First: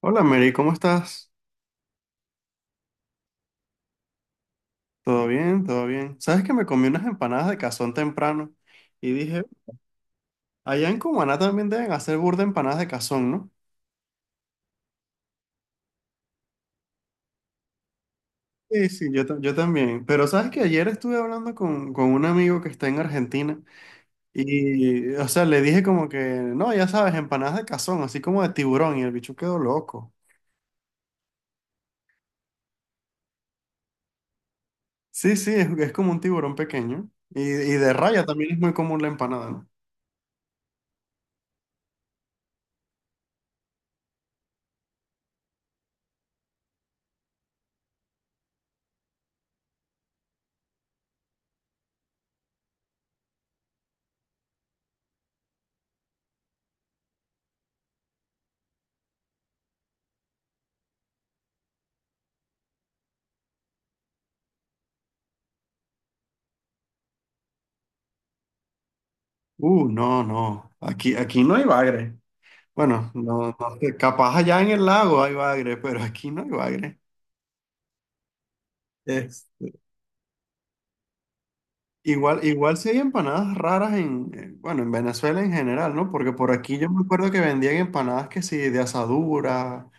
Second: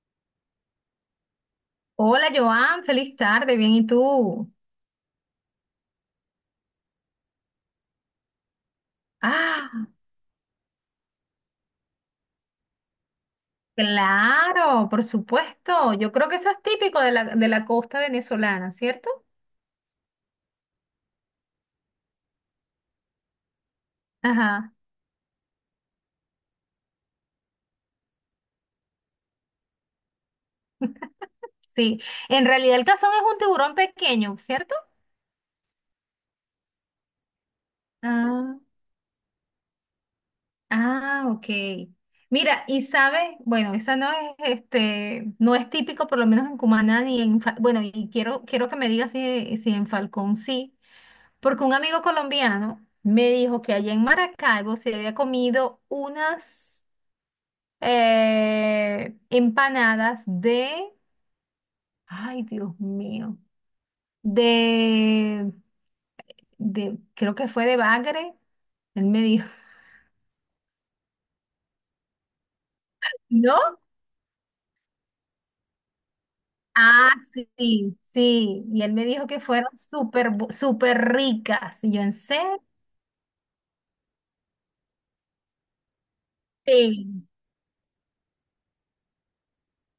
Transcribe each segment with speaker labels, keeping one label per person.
Speaker 1: Hola Mary, ¿cómo estás?
Speaker 2: Hola Joan, feliz tarde, bien, ¿y tú?
Speaker 1: ¿Todo bien? ¿Todo bien? Sabes que me comí unas empanadas de cazón temprano y dije,
Speaker 2: Ah,
Speaker 1: allá en Cumaná también deben hacer burda empanadas de cazón, ¿no?
Speaker 2: claro, por supuesto. Yo creo que eso es típico de la costa venezolana,
Speaker 1: Sí, sí,
Speaker 2: ¿cierto?
Speaker 1: yo también. Pero sabes que ayer estuve hablando con un amigo que está en Argentina
Speaker 2: Ajá,
Speaker 1: y, o sea, le dije como que, no, ya sabes, empanadas de cazón, así como de tiburón y el bicho quedó loco.
Speaker 2: sí. En realidad el cazón es un tiburón pequeño, ¿cierto?
Speaker 1: Sí, sí, es como un tiburón pequeño y de raya también es
Speaker 2: Ah.
Speaker 1: muy común la empanada, ¿no?
Speaker 2: Ah, ok. Mira, y sabes, bueno, esa no es, no es típico, por lo menos en Cumaná ni en, bueno, y quiero que me digas si en Falcón sí, porque un amigo colombiano me dijo que allá en Maracaibo se había comido unas empanadas de, ay, Dios mío, de, creo que fue de bagre, él me dijo.
Speaker 1: No, no, aquí no hay bagre. Bueno, no,
Speaker 2: ¿No?
Speaker 1: no sé, capaz allá en el lago hay bagre, pero aquí no hay bagre.
Speaker 2: Ah, sí, sí. Y él me dijo que
Speaker 1: Es,
Speaker 2: fueron súper ricas. Y yo, ¿en
Speaker 1: Igual,
Speaker 2: serio?
Speaker 1: igual sí hay empanadas raras bueno, en Venezuela en general, ¿no? Porque por aquí yo me
Speaker 2: Sí.
Speaker 1: acuerdo que vendían empanadas que sí, de asadura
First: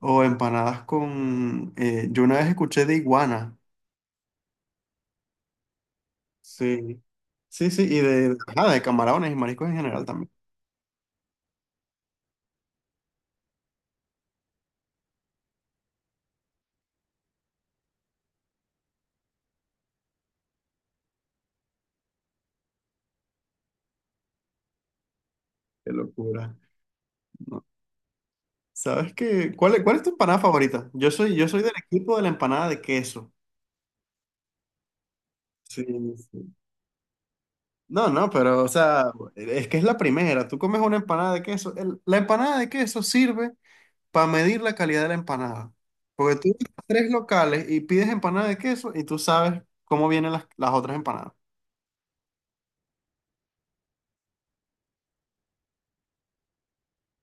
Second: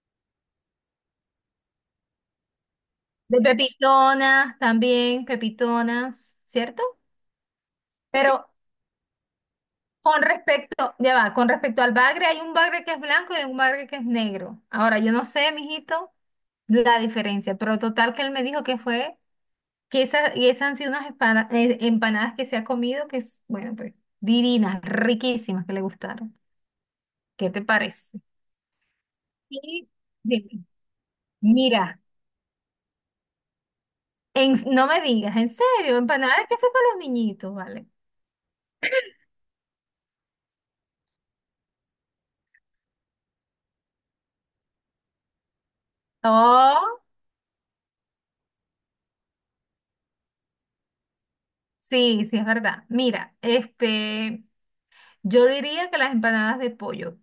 Speaker 1: o empanadas con, yo una vez escuché de
Speaker 2: De
Speaker 1: iguana,
Speaker 2: pepitonas también, pepitonas, ¿cierto?
Speaker 1: sí, sí, sí, y
Speaker 2: Pero
Speaker 1: de, ajá, de camarones y mariscos en general también.
Speaker 2: ya va, con respecto al bagre, hay un bagre que es blanco y hay un bagre que es negro. Ahora, yo no sé, mijito, la diferencia, pero total que él me dijo que fue, que esa, y esas han sido unas empanadas que se ha comido, que es, bueno, pues, divinas, riquísimas, que le
Speaker 1: Qué
Speaker 2: gustaron.
Speaker 1: locura,
Speaker 2: ¿Qué te
Speaker 1: ¿no?
Speaker 2: parece?
Speaker 1: ¿Sabes qué? ¿ Cuál es tu empanada
Speaker 2: Sí.
Speaker 1: favorita? Yo soy del
Speaker 2: Mira,
Speaker 1: equipo de la empanada de queso.
Speaker 2: no me digas, en
Speaker 1: Sí,
Speaker 2: serio, empanadas que hacen para los niñitos, ¿vale?
Speaker 1: no, no, pero, o sea, es que es la primera. Tú comes una empanada de queso. La empanada de queso sirve para medir la calidad de la empanada. Porque tú vas a
Speaker 2: Oh,
Speaker 1: tres locales y pides empanada de queso y tú sabes cómo vienen las otras empanadas.
Speaker 2: sí, sí, es verdad. Mira, este, yo diría que las empanadas de pollo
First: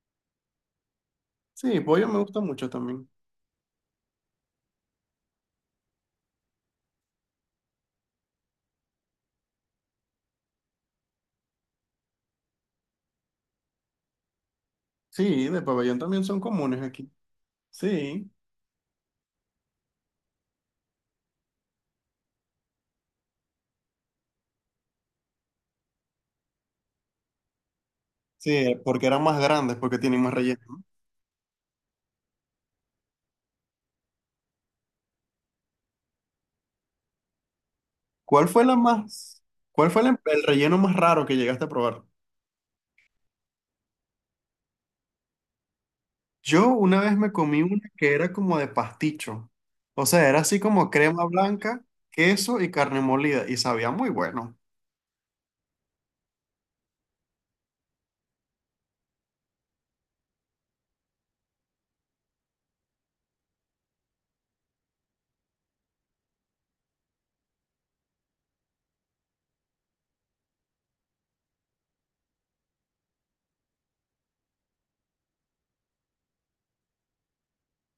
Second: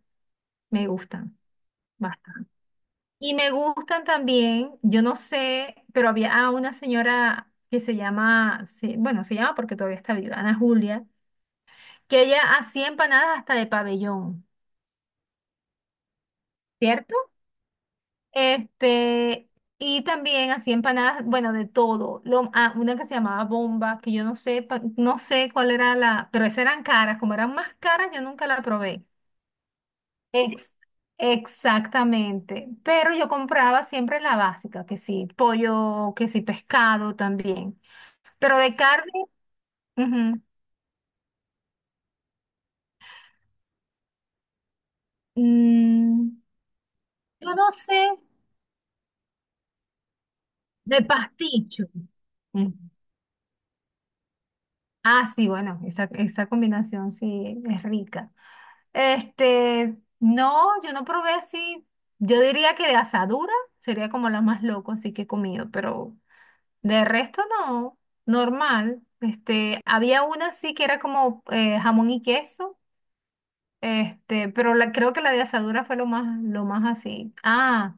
Speaker 2: me gustan
Speaker 1: Sí, pollo me gusta
Speaker 2: bastante.
Speaker 1: mucho también.
Speaker 2: Y me gustan también, yo no sé, pero había una señora que se llama, se- bueno, se llama porque todavía está viva, Ana Julia, que ella hacía empanadas hasta de pabellón,
Speaker 1: Sí, de pabellón también son comunes aquí.
Speaker 2: ¿cierto?
Speaker 1: Sí,
Speaker 2: Este, y también hacía empanadas, bueno, de todo. Una que se llamaba bomba, que yo no sé, no sé cuál era la, pero esas eran caras, como eran más caras, yo nunca la
Speaker 1: sí,
Speaker 2: probé.
Speaker 1: porque eran más grandes, porque tienen más
Speaker 2: Ex-
Speaker 1: relleno.
Speaker 2: exactamente. Pero yo compraba siempre la básica, que sí, pollo, que sí, pescado también.
Speaker 1: ¿Cuál
Speaker 2: Pero
Speaker 1: fue la
Speaker 2: de carne,
Speaker 1: más, Cuál fue
Speaker 2: ujú,
Speaker 1: el relleno más raro que llegaste a probar?
Speaker 2: mm,
Speaker 1: Yo una vez me
Speaker 2: yo
Speaker 1: comí
Speaker 2: no
Speaker 1: una
Speaker 2: sé,
Speaker 1: que era como de pasticho. O sea, era así como
Speaker 2: de
Speaker 1: crema blanca,
Speaker 2: pasticho.
Speaker 1: queso y
Speaker 2: Mm.
Speaker 1: carne molida y sabía muy bueno.
Speaker 2: Ah, sí, bueno, esa combinación sí es rica. Este, no, yo no probé así. Yo diría que de asadura sería como la más loco, así que he comido, pero de resto no, normal. Este, había una así que era como jamón y queso, este, pero creo que la de asadura fue lo más así. Ah,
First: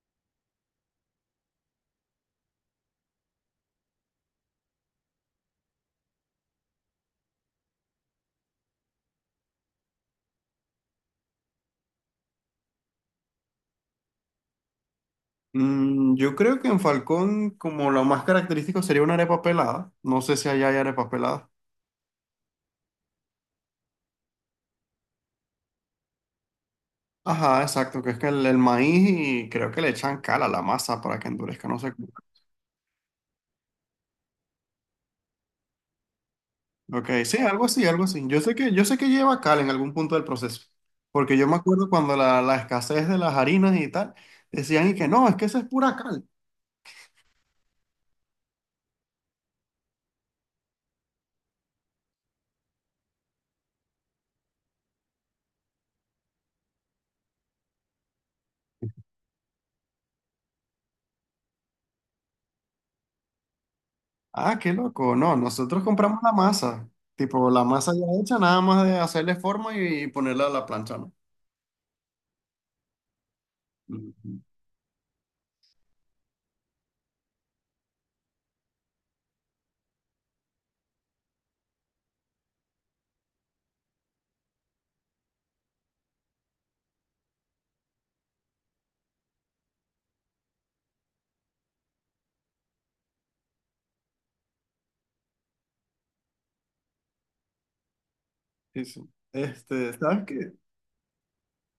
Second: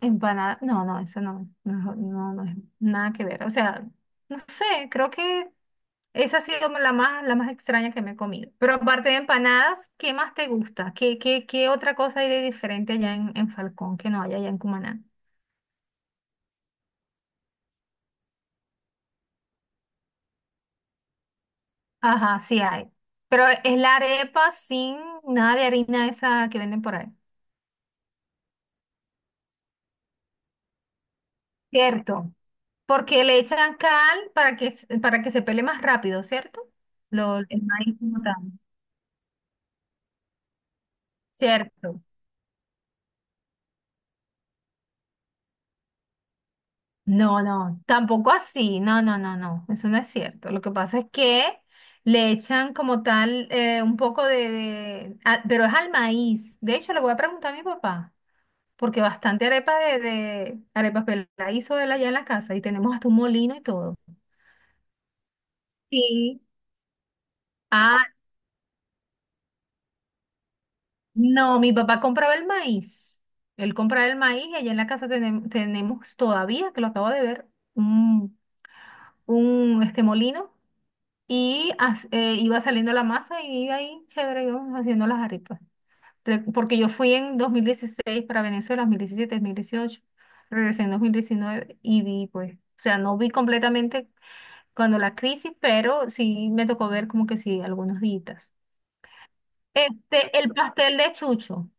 Speaker 2: empanada, no, no, eso no, no, no, no es nada que ver. O sea, no sé, creo que esa ha sido la más extraña que me he comido. Pero aparte de empanadas, ¿qué más te gusta? ¿Qué otra cosa hay de diferente allá en Falcón que no hay allá en Cumaná?
Speaker 1: Yo creo que en Falcón como lo más característico sería una arepa pelada. No sé si allá hay arepa pelada.
Speaker 2: Ajá, sí hay. Pero es la arepa sin nada de harina esa que venden por ahí.
Speaker 1: Ajá, exacto, que es que el maíz y creo que le echan cal a la masa para que endurezca, no sé cómo.
Speaker 2: Cierto. Porque le echan cal para que se pele más rápido, ¿cierto?
Speaker 1: Ok, sí,
Speaker 2: El
Speaker 1: algo así,
Speaker 2: maíz
Speaker 1: algo
Speaker 2: como
Speaker 1: así.
Speaker 2: tal.
Speaker 1: Yo sé que lleva cal en algún punto del proceso, porque yo me acuerdo
Speaker 2: Cierto.
Speaker 1: cuando la escasez de las harinas y tal, decían y que no, es que esa es pura cal.
Speaker 2: No, no, tampoco así, no, no, no, no, eso no es cierto. Lo que pasa es que le echan como tal un poco de, pero es al maíz. De hecho, le voy a preguntar a mi papá, porque bastante arepa de arepas la hizo él allá en la casa y tenemos hasta un molino y todo.
Speaker 1: Ah, qué loco. No, nosotros compramos la
Speaker 2: Sí.
Speaker 1: masa. Tipo, la masa ya
Speaker 2: Ah,
Speaker 1: hecha, nada más de hacerle forma y ponerla a la plancha, ¿no?
Speaker 2: no, mi papá compraba el maíz. Él compraba el
Speaker 1: Ujú.
Speaker 2: maíz y allá en la casa tenemos todavía, que lo acabo de ver, un, un este molino. Y iba saliendo la masa y ahí, chévere, íbamos haciendo las arepas. Porque yo fui en 2016 para Venezuela, 2017 2018 regresé en 2019 y vi, pues, o sea, no vi completamente cuando la crisis, pero sí me tocó ver como que sí, algunos días.
Speaker 1: Sí, sí. Este, ¿sabes
Speaker 2: Este, el
Speaker 1: qué?
Speaker 2: pastel de chucho.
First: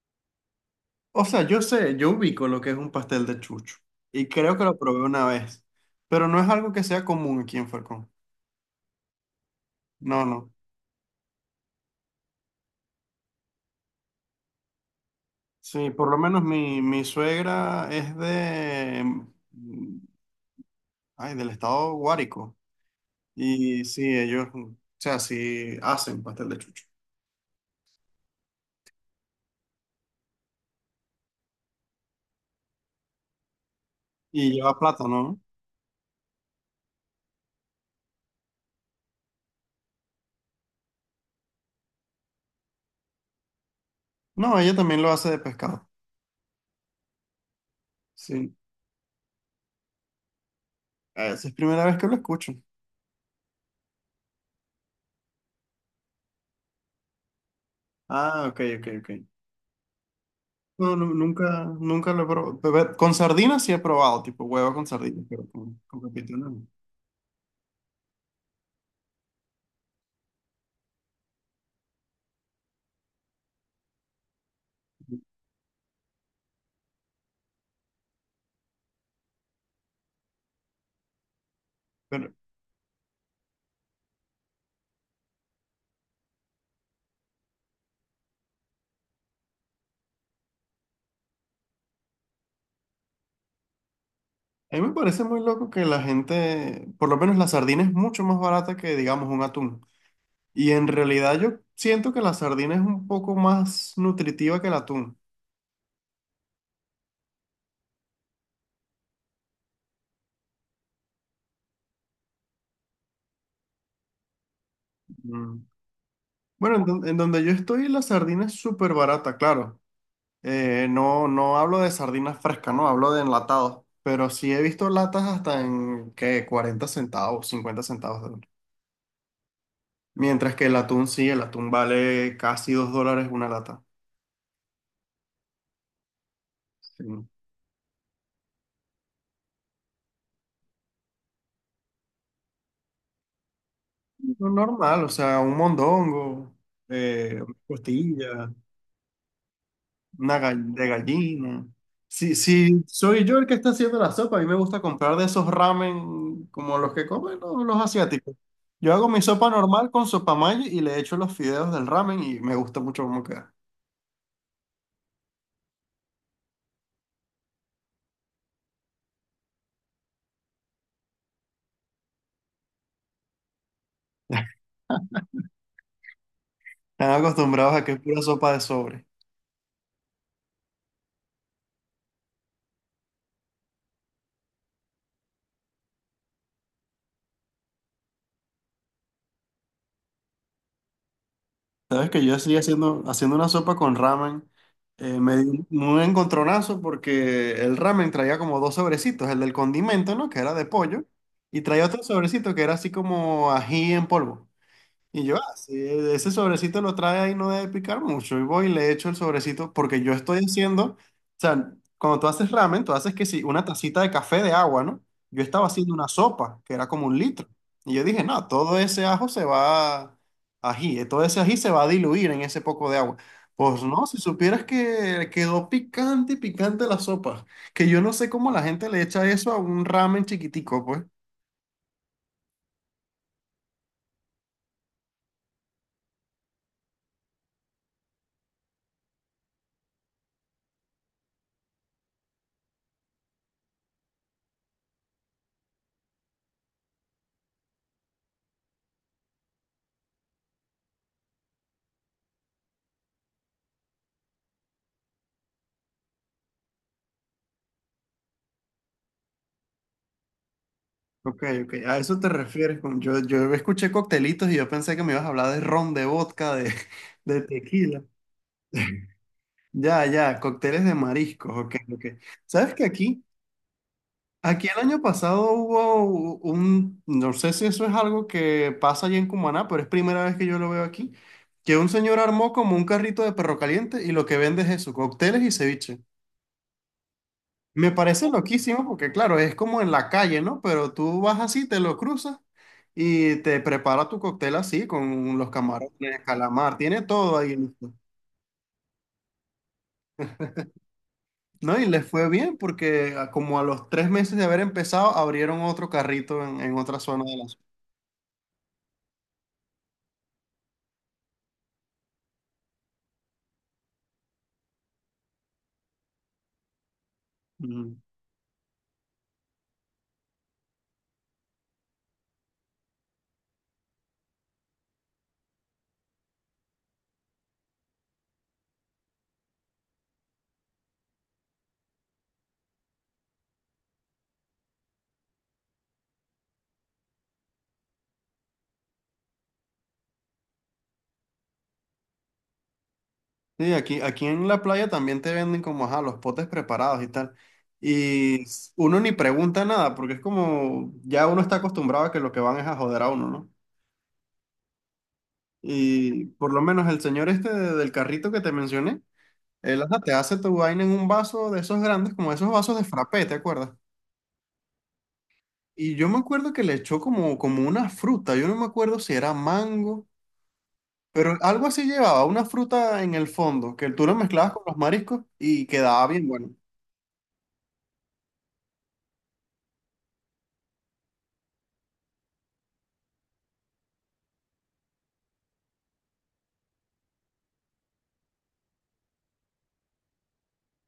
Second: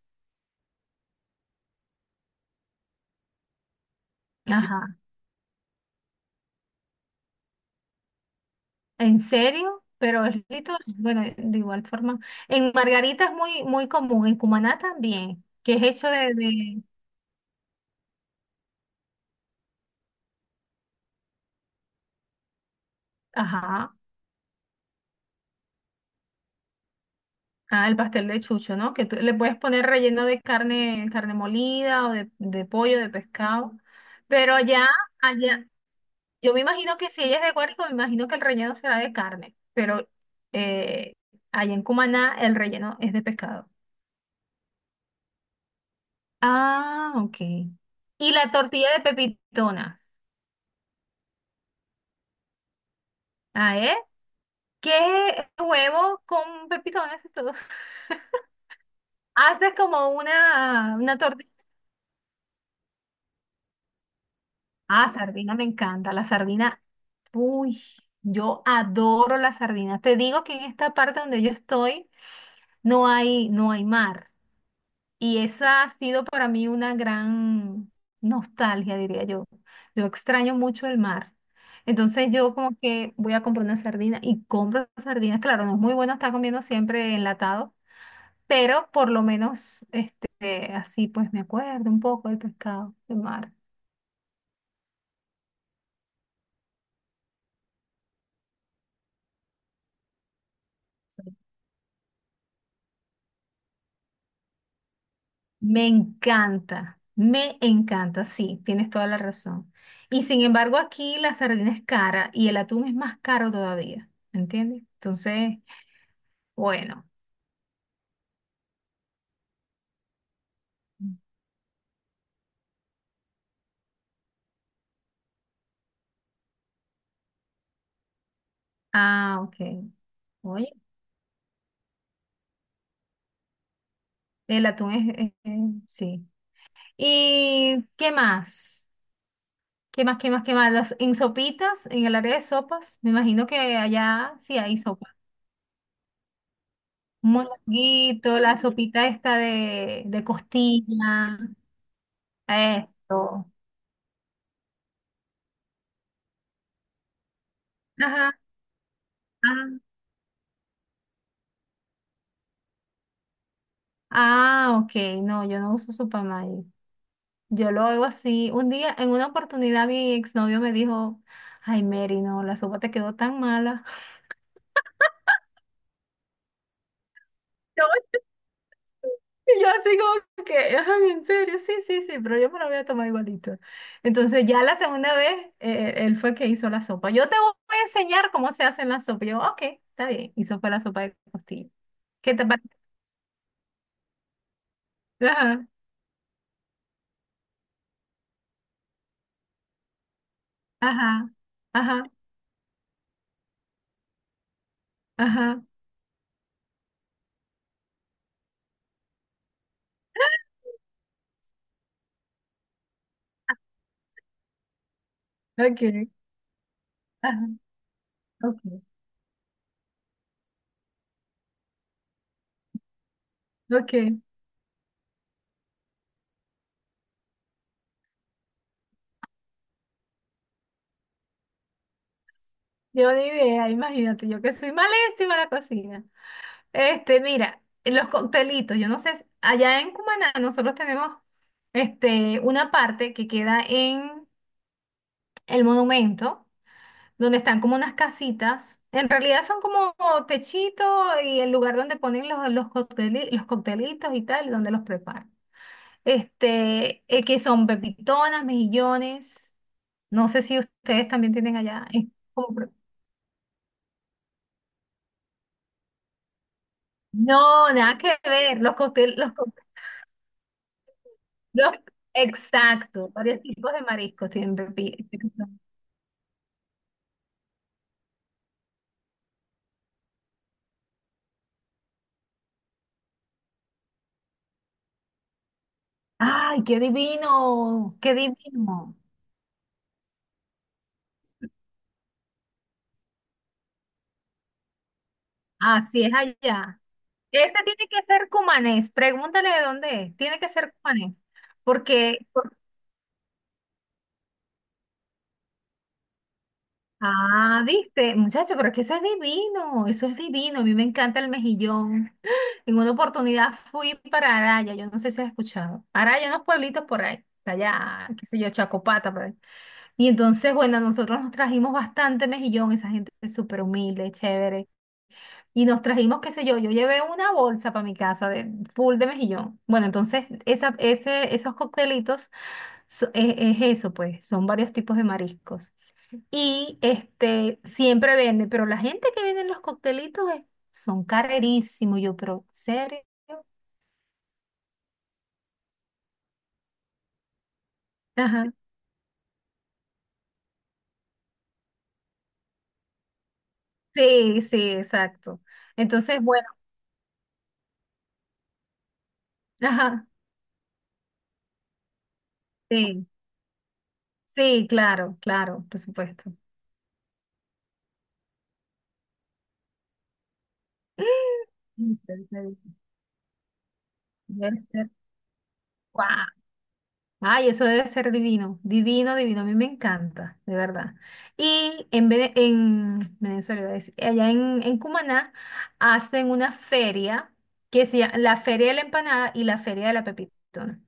Speaker 1: O sea, yo sé, yo ubico lo que es un pastel de chucho. Y creo que lo
Speaker 2: Ajá.
Speaker 1: probé una vez. Pero no es algo que sea común aquí en Falcón.
Speaker 2: ¿En serio?
Speaker 1: No,
Speaker 2: Pero es
Speaker 1: no.
Speaker 2: lindo, bueno, de igual forma. En Margarita es muy, muy común, en Cumaná también, que es
Speaker 1: Sí,
Speaker 2: hecho
Speaker 1: por lo
Speaker 2: de,
Speaker 1: menos mi suegra es de... mm, ay, del estado Guárico. Y
Speaker 2: ajá.
Speaker 1: sí, ellos, o sea, sí hacen pastel de chucho.
Speaker 2: Ah, el pastel de chucho, ¿no? Que tú le puedes poner relleno de carne, carne molida o de, pollo, de pescado.
Speaker 1: Y
Speaker 2: Pero
Speaker 1: lleva
Speaker 2: allá,
Speaker 1: plátano, ¿no?
Speaker 2: allá, yo me imagino que si ella es de Guárico, me imagino que el relleno será de carne. Pero eh, allá en Cumaná el relleno es de pescado.
Speaker 1: No, ella también lo hace de pescado.
Speaker 2: Ah, ok. Y la
Speaker 1: Sí.
Speaker 2: tortilla de pepitonas.
Speaker 1: Ah, esa es primera vez que lo escucho.
Speaker 2: Ah, ¿eh? ¿Qué huevo con pepitonas y todo?
Speaker 1: Ah, ok, ok, ok.
Speaker 2: Haces como
Speaker 1: No,
Speaker 2: una, una tortilla.
Speaker 1: nunca, nunca lo he probado. Con sardinas sí he probado, tipo huevo con
Speaker 2: Ah,
Speaker 1: sardinas, pero
Speaker 2: sardina me
Speaker 1: con
Speaker 2: encanta. La
Speaker 1: pepita no.
Speaker 2: sardina, uy, yo adoro la sardina. Te digo que en esta parte donde yo estoy no hay mar. Y esa ha sido para mí una gran nostalgia, diría yo. Yo extraño mucho el mar. Entonces
Speaker 1: Pero
Speaker 2: yo como que voy a comprar una sardina y compro sardinas. Claro, no es muy bueno estar comiendo siempre enlatado, pero por lo menos este, así pues me acuerdo un poco del pescado, del mar.
Speaker 1: a mí me parece muy loco que la gente, por lo menos la sardina es mucho más barata que, digamos, un atún. Y en realidad yo siento que la sardina es un poco más nutritiva que el atún.
Speaker 2: Me encanta, sí, tienes toda la razón. Y sin embargo, aquí la sardina es cara y el atún es más caro todavía, ¿me entiendes? Entonces,
Speaker 1: Mm. Bueno,
Speaker 2: bueno.
Speaker 1: en donde yo estoy la sardina es súper barata, claro. No, no hablo de sardinas frescas, no, hablo de enlatados. Pero sí he visto latas hasta en que 40 centavos, 50 centavos de dólar.
Speaker 2: Ah, ok.
Speaker 1: Mientras que
Speaker 2: Oye,
Speaker 1: el atún sí, el atún vale casi 2 dólares una lata.
Speaker 2: el atún es. Sí.
Speaker 1: Sí.
Speaker 2: ¿Y qué más? ¿Qué más, qué más, qué más? En sopitas, en el área de sopas, me imagino que allá
Speaker 1: Lo
Speaker 2: sí hay
Speaker 1: normal, o
Speaker 2: sopa.
Speaker 1: sea, un mondongo,
Speaker 2: Un
Speaker 1: una
Speaker 2: moñonguito,
Speaker 1: costilla.
Speaker 2: la sopita esta de
Speaker 1: De
Speaker 2: costilla,
Speaker 1: gallina. Si, si soy yo
Speaker 2: esto.
Speaker 1: el que está haciendo la sopa, a mí me gusta comprar de esos ramen como los que comen los asiáticos.
Speaker 2: Ajá.
Speaker 1: Yo hago mi sopa
Speaker 2: Ah,
Speaker 1: normal con sopa mayo y le echo los fideos del ramen y me gusta mucho cómo queda.
Speaker 2: ah, ok, no, yo no uso Supamay. Yo lo oigo así. Un día, en una oportunidad, mi exnovio me dijo, ay, Mary, no, la sopa te quedó tan mala.
Speaker 1: Están acostumbrados a
Speaker 2: Yo-
Speaker 1: que es pura sopa de sobre.
Speaker 2: Y yo así como que, ay, en serio, sí, sí, sí, pero yo me la voy a tomar igualito. Entonces ya la segunda vez, él fue que hizo la sopa. Yo te voy a enseñar cómo se hace la sopa. Y yo, ok, está bien. Hizo fue la sopa de costilla.
Speaker 1: Sabes que yo
Speaker 2: ¿Qué te
Speaker 1: estoy
Speaker 2: parece?
Speaker 1: haciendo una sopa con ramen. Eh, me di
Speaker 2: Ajá,
Speaker 1: un encontronazo porque el ramen traía como dos sobrecitos, el del condimento, ¿no? Que era de pollo,
Speaker 2: ajá,
Speaker 1: y traía otro
Speaker 2: ajá,
Speaker 1: sobrecito que era así como ají en polvo. Y yo, ah,
Speaker 2: ajá,
Speaker 1: sí, ese sobrecito lo trae ahí, no debe picar mucho. Y voy y le echo el sobrecito porque yo estoy haciendo, o sea, cuando tú haces ramen, tú haces que sí, una tacita de café de agua, ¿no? Yo estaba haciendo una
Speaker 2: ok,
Speaker 1: sopa que era como un litro.
Speaker 2: ajá,
Speaker 1: Y yo dije, no,
Speaker 2: ok,
Speaker 1: todo ese ajo se va, ají, todo ese ají se va a diluir en ese poco de agua. Pues
Speaker 2: ok.
Speaker 1: no, si supieras que quedó picante y picante la sopa, que yo no sé cómo la gente le echa eso a un ramen chiquitico, pues.
Speaker 2: Yo ni idea, imagínate, yo que soy malísima en la cocina. Este, mira, los coctelitos, yo no sé, allá en Cumaná nosotros tenemos este, una parte que queda en el monumento, donde están como unas casitas. En realidad son como techito y el lugar donde ponen los coctelitos y tal, donde los preparan. Este, que son pepitonas, mejillones. No sé si ustedes también
Speaker 1: Ok,
Speaker 2: tienen
Speaker 1: ok.
Speaker 2: allá.
Speaker 1: A
Speaker 2: eh,
Speaker 1: eso te
Speaker 2: como pre-
Speaker 1: refieres con... yo escuché coctelitos y yo pensé que me ibas a hablar de ron, de vodka, de, de
Speaker 2: no, nada
Speaker 1: tequila.
Speaker 2: que ver. Los cócteles,
Speaker 1: Ya, ya, cócteles de mariscos,
Speaker 2: Los-
Speaker 1: ok, ok. ¿Sabes que
Speaker 2: exacto,
Speaker 1: aquí,
Speaker 2: varios tipos de mariscos tienen
Speaker 1: aquí el año pasado hubo un, no sé si eso es algo que pasa allá en Cumaná, pero es primera vez que yo lo veo aquí, que un señor armó como un carrito de perro caliente y lo que vende es eso, cócteles y ceviche.
Speaker 2: ¡Ay, qué
Speaker 1: Me
Speaker 2: divino! ¡Qué
Speaker 1: parece loquísimo
Speaker 2: divino!
Speaker 1: porque, claro, es como en la calle, ¿no? Pero tú vas así, te lo cruzas y te prepara tu cóctel así, con los
Speaker 2: Así es
Speaker 1: camarones, calamar,
Speaker 2: allá.
Speaker 1: tiene todo
Speaker 2: Ese
Speaker 1: ahí
Speaker 2: tiene
Speaker 1: listo.
Speaker 2: que ser cumanés. Pregúntale de dónde es. Tiene que ser cumanés.
Speaker 1: ¿No? Y les
Speaker 2: Porque,
Speaker 1: fue
Speaker 2: por-
Speaker 1: bien porque como a los tres meses de haber empezado, abrieron otro carrito en otra zona de la
Speaker 2: ah,
Speaker 1: ciudad.
Speaker 2: viste, muchacho, pero es que eso es divino. Eso es divino. A mí me encanta el mejillón. En una oportunidad fui para Araya. Yo no sé si has escuchado. Araya, unos pueblitos por ahí.
Speaker 1: Mm.
Speaker 2: Allá, qué sé yo, Chacopata, por ahí. Y entonces, bueno, nosotros nos trajimos bastante mejillón, esa gente es súper humilde, chévere. Y nos trajimos, qué sé yo, yo llevé una bolsa para mi casa de full de mejillón. Bueno, entonces esa, ese, esos coctelitos es eso, pues, son varios tipos de mariscos. Y este siempre vende, pero la gente que vende los coctelitos son carerísimos. Yo, pero, ¿serio?
Speaker 1: Sí, aquí, aquí en la playa también te venden como, ajá, los potes preparados y tal. Y
Speaker 2: Ajá.
Speaker 1: uno ni pregunta nada porque es como, ya uno está acostumbrado a que lo que van es a joder a uno, ¿no?
Speaker 2: Sí, sí, exacto. Entonces,
Speaker 1: Y
Speaker 2: bueno,
Speaker 1: por lo menos el señor este del carrito que te mencioné, él hasta
Speaker 2: ajá,
Speaker 1: te hace tu vaina en un vaso de esos grandes, como esos vasos de
Speaker 2: sí,
Speaker 1: frappé, ¿te acuerdas?
Speaker 2: sí, claro, claro, por
Speaker 1: Y yo me
Speaker 2: supuesto.
Speaker 1: acuerdo que le echó como, como una fruta, yo no me acuerdo si era mango, pero algo así llevaba, una
Speaker 2: Entonces,
Speaker 1: fruta en el fondo, que tú lo mezclabas
Speaker 2: debe
Speaker 1: con los
Speaker 2: ser,
Speaker 1: mariscos y quedaba bien
Speaker 2: ¡guau!
Speaker 1: bueno.
Speaker 2: Ay, eso debe ser divino, divino, divino. A mí me encanta, de verdad. Y en Venezuela, iba a decir, allá en, Cumaná, hacen una feria que se llama la Feria de la Empanada y la Feria de la Pepitona.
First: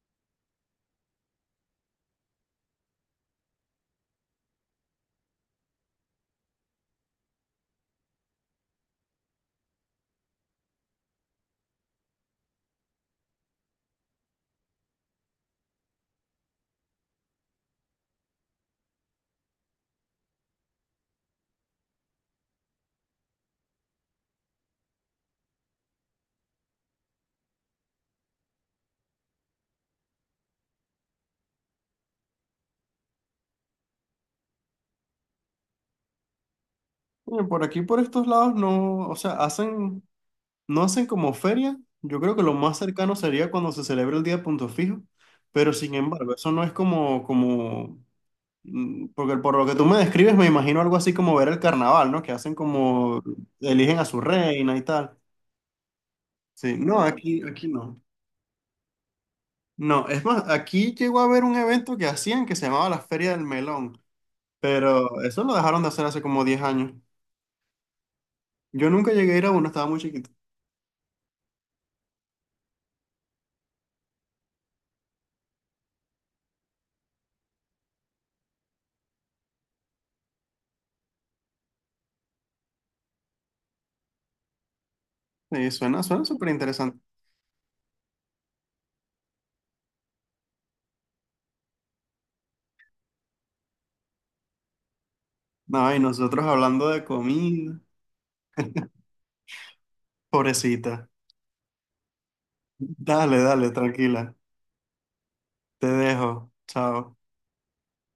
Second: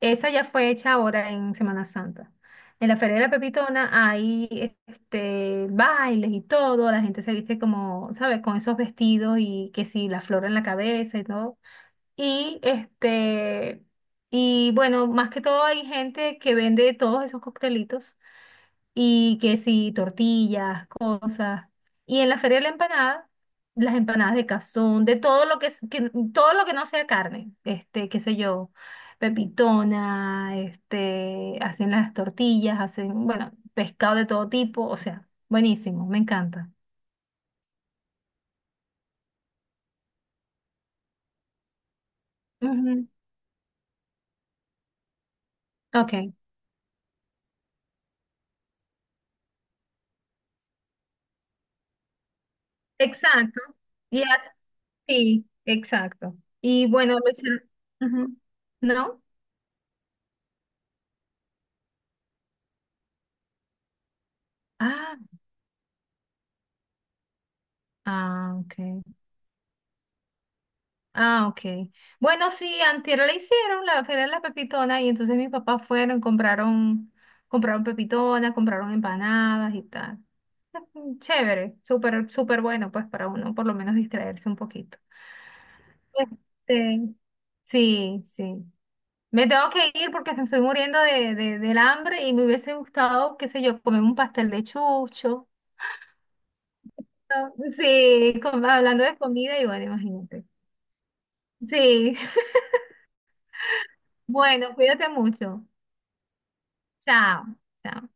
Speaker 2: Esa ya fue hecha ahora en Semana Santa. En la Feria de la Pepitona hay este, bailes y todo, la gente se viste como, ¿sabes? Con esos vestidos y que si la flor en la cabeza y todo. Y este, y bueno, más que todo hay gente que vende todos esos coctelitos y que sí, tortillas, cosas. Y en la feria de la empanada, las empanadas de cazón, de todo lo que, todo lo que no sea carne, este, qué sé yo, pepitona, este, hacen las tortillas, hacen, bueno, pescado de todo tipo, o sea, buenísimo, me encanta.
Speaker 1: Oye, por aquí, por estos lados, no, o sea, hacen, no hacen como feria, yo creo que lo más
Speaker 2: Ujú,
Speaker 1: cercano sería cuando se celebra el Día de Punto Fijo, pero sin
Speaker 2: ok,
Speaker 1: embargo, eso no es como, como mm, porque por lo que tú me describes, me imagino algo así como ver el carnaval, ¿no? Que hacen como,
Speaker 2: exacto.
Speaker 1: eligen a su reina y tal.
Speaker 2: Sí, exacto.
Speaker 1: Sí,
Speaker 2: Y
Speaker 1: no,
Speaker 2: bueno,
Speaker 1: aquí, aquí no.
Speaker 2: ujú. ¿No?
Speaker 1: No, es más, aquí llegó a haber un evento que hacían que se llamaba la Feria del Melón,
Speaker 2: Ah,
Speaker 1: pero eso lo dejaron de hacer hace como 10 años.
Speaker 2: ah, ok.
Speaker 1: Yo nunca llegué a ir a uno, estaba muy chiquito.
Speaker 2: Ah, ok. Bueno, sí, antier la hicieron, la feria de la pepitona, y entonces mis papás fueron, compraron, pepitona, compraron empanadas y tal. Chévere, súper, súper bueno, pues para uno por lo menos distraerse un poquito.
Speaker 1: Sí, suena, suena súper interesante.
Speaker 2: Este, sí, sí. Me tengo que ir porque me estoy muriendo de, del hambre y me hubiese gustado, qué sé yo, comer un pastel de chucho.
Speaker 1: No, y nosotros hablando de comida,
Speaker 2: Sí, hablando de comida y bueno, imagínate.
Speaker 1: pobrecita.
Speaker 2: Sí,
Speaker 1: Dale, dale, tranquila.
Speaker 2: bueno, cuídate mucho.
Speaker 1: Te dejo. Chao.
Speaker 2: Chao. Chao.